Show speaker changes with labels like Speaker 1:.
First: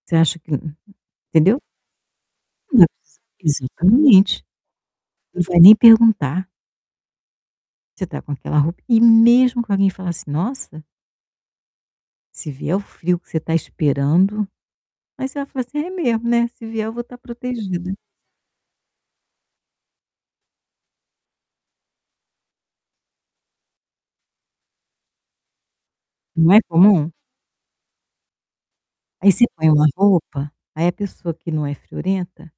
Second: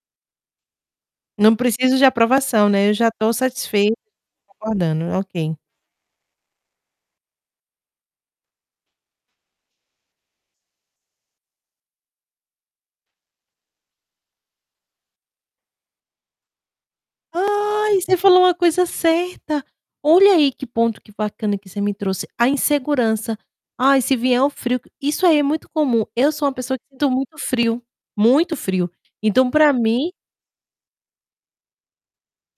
Speaker 1: Você acha que
Speaker 2: Não
Speaker 1: entendeu?
Speaker 2: preciso de aprovação,
Speaker 1: Não,
Speaker 2: né, eu já estou
Speaker 1: exa
Speaker 2: satisfei
Speaker 1: exatamente.
Speaker 2: concordando, né,
Speaker 1: Não
Speaker 2: ok.
Speaker 1: vai nem perguntar. Você está com aquela roupa e mesmo que alguém fala assim: "Nossa" "se vier o frio que você está esperando", aí você vai falar assim: "É mesmo, né, se vier eu vou estar protegida".
Speaker 2: Ai, você falou uma coisa certa, olha aí que ponto que bacana que você me trouxe, a insegurança, "ai, se vier o frio", isso aí é muito comum. Eu sou uma
Speaker 1: Não é
Speaker 2: pessoa que sinto
Speaker 1: comum?
Speaker 2: muito frio, muito frio,
Speaker 1: Aí você
Speaker 2: então,
Speaker 1: põe
Speaker 2: para
Speaker 1: uma
Speaker 2: mim
Speaker 1: roupa, aí a pessoa que não é friorenta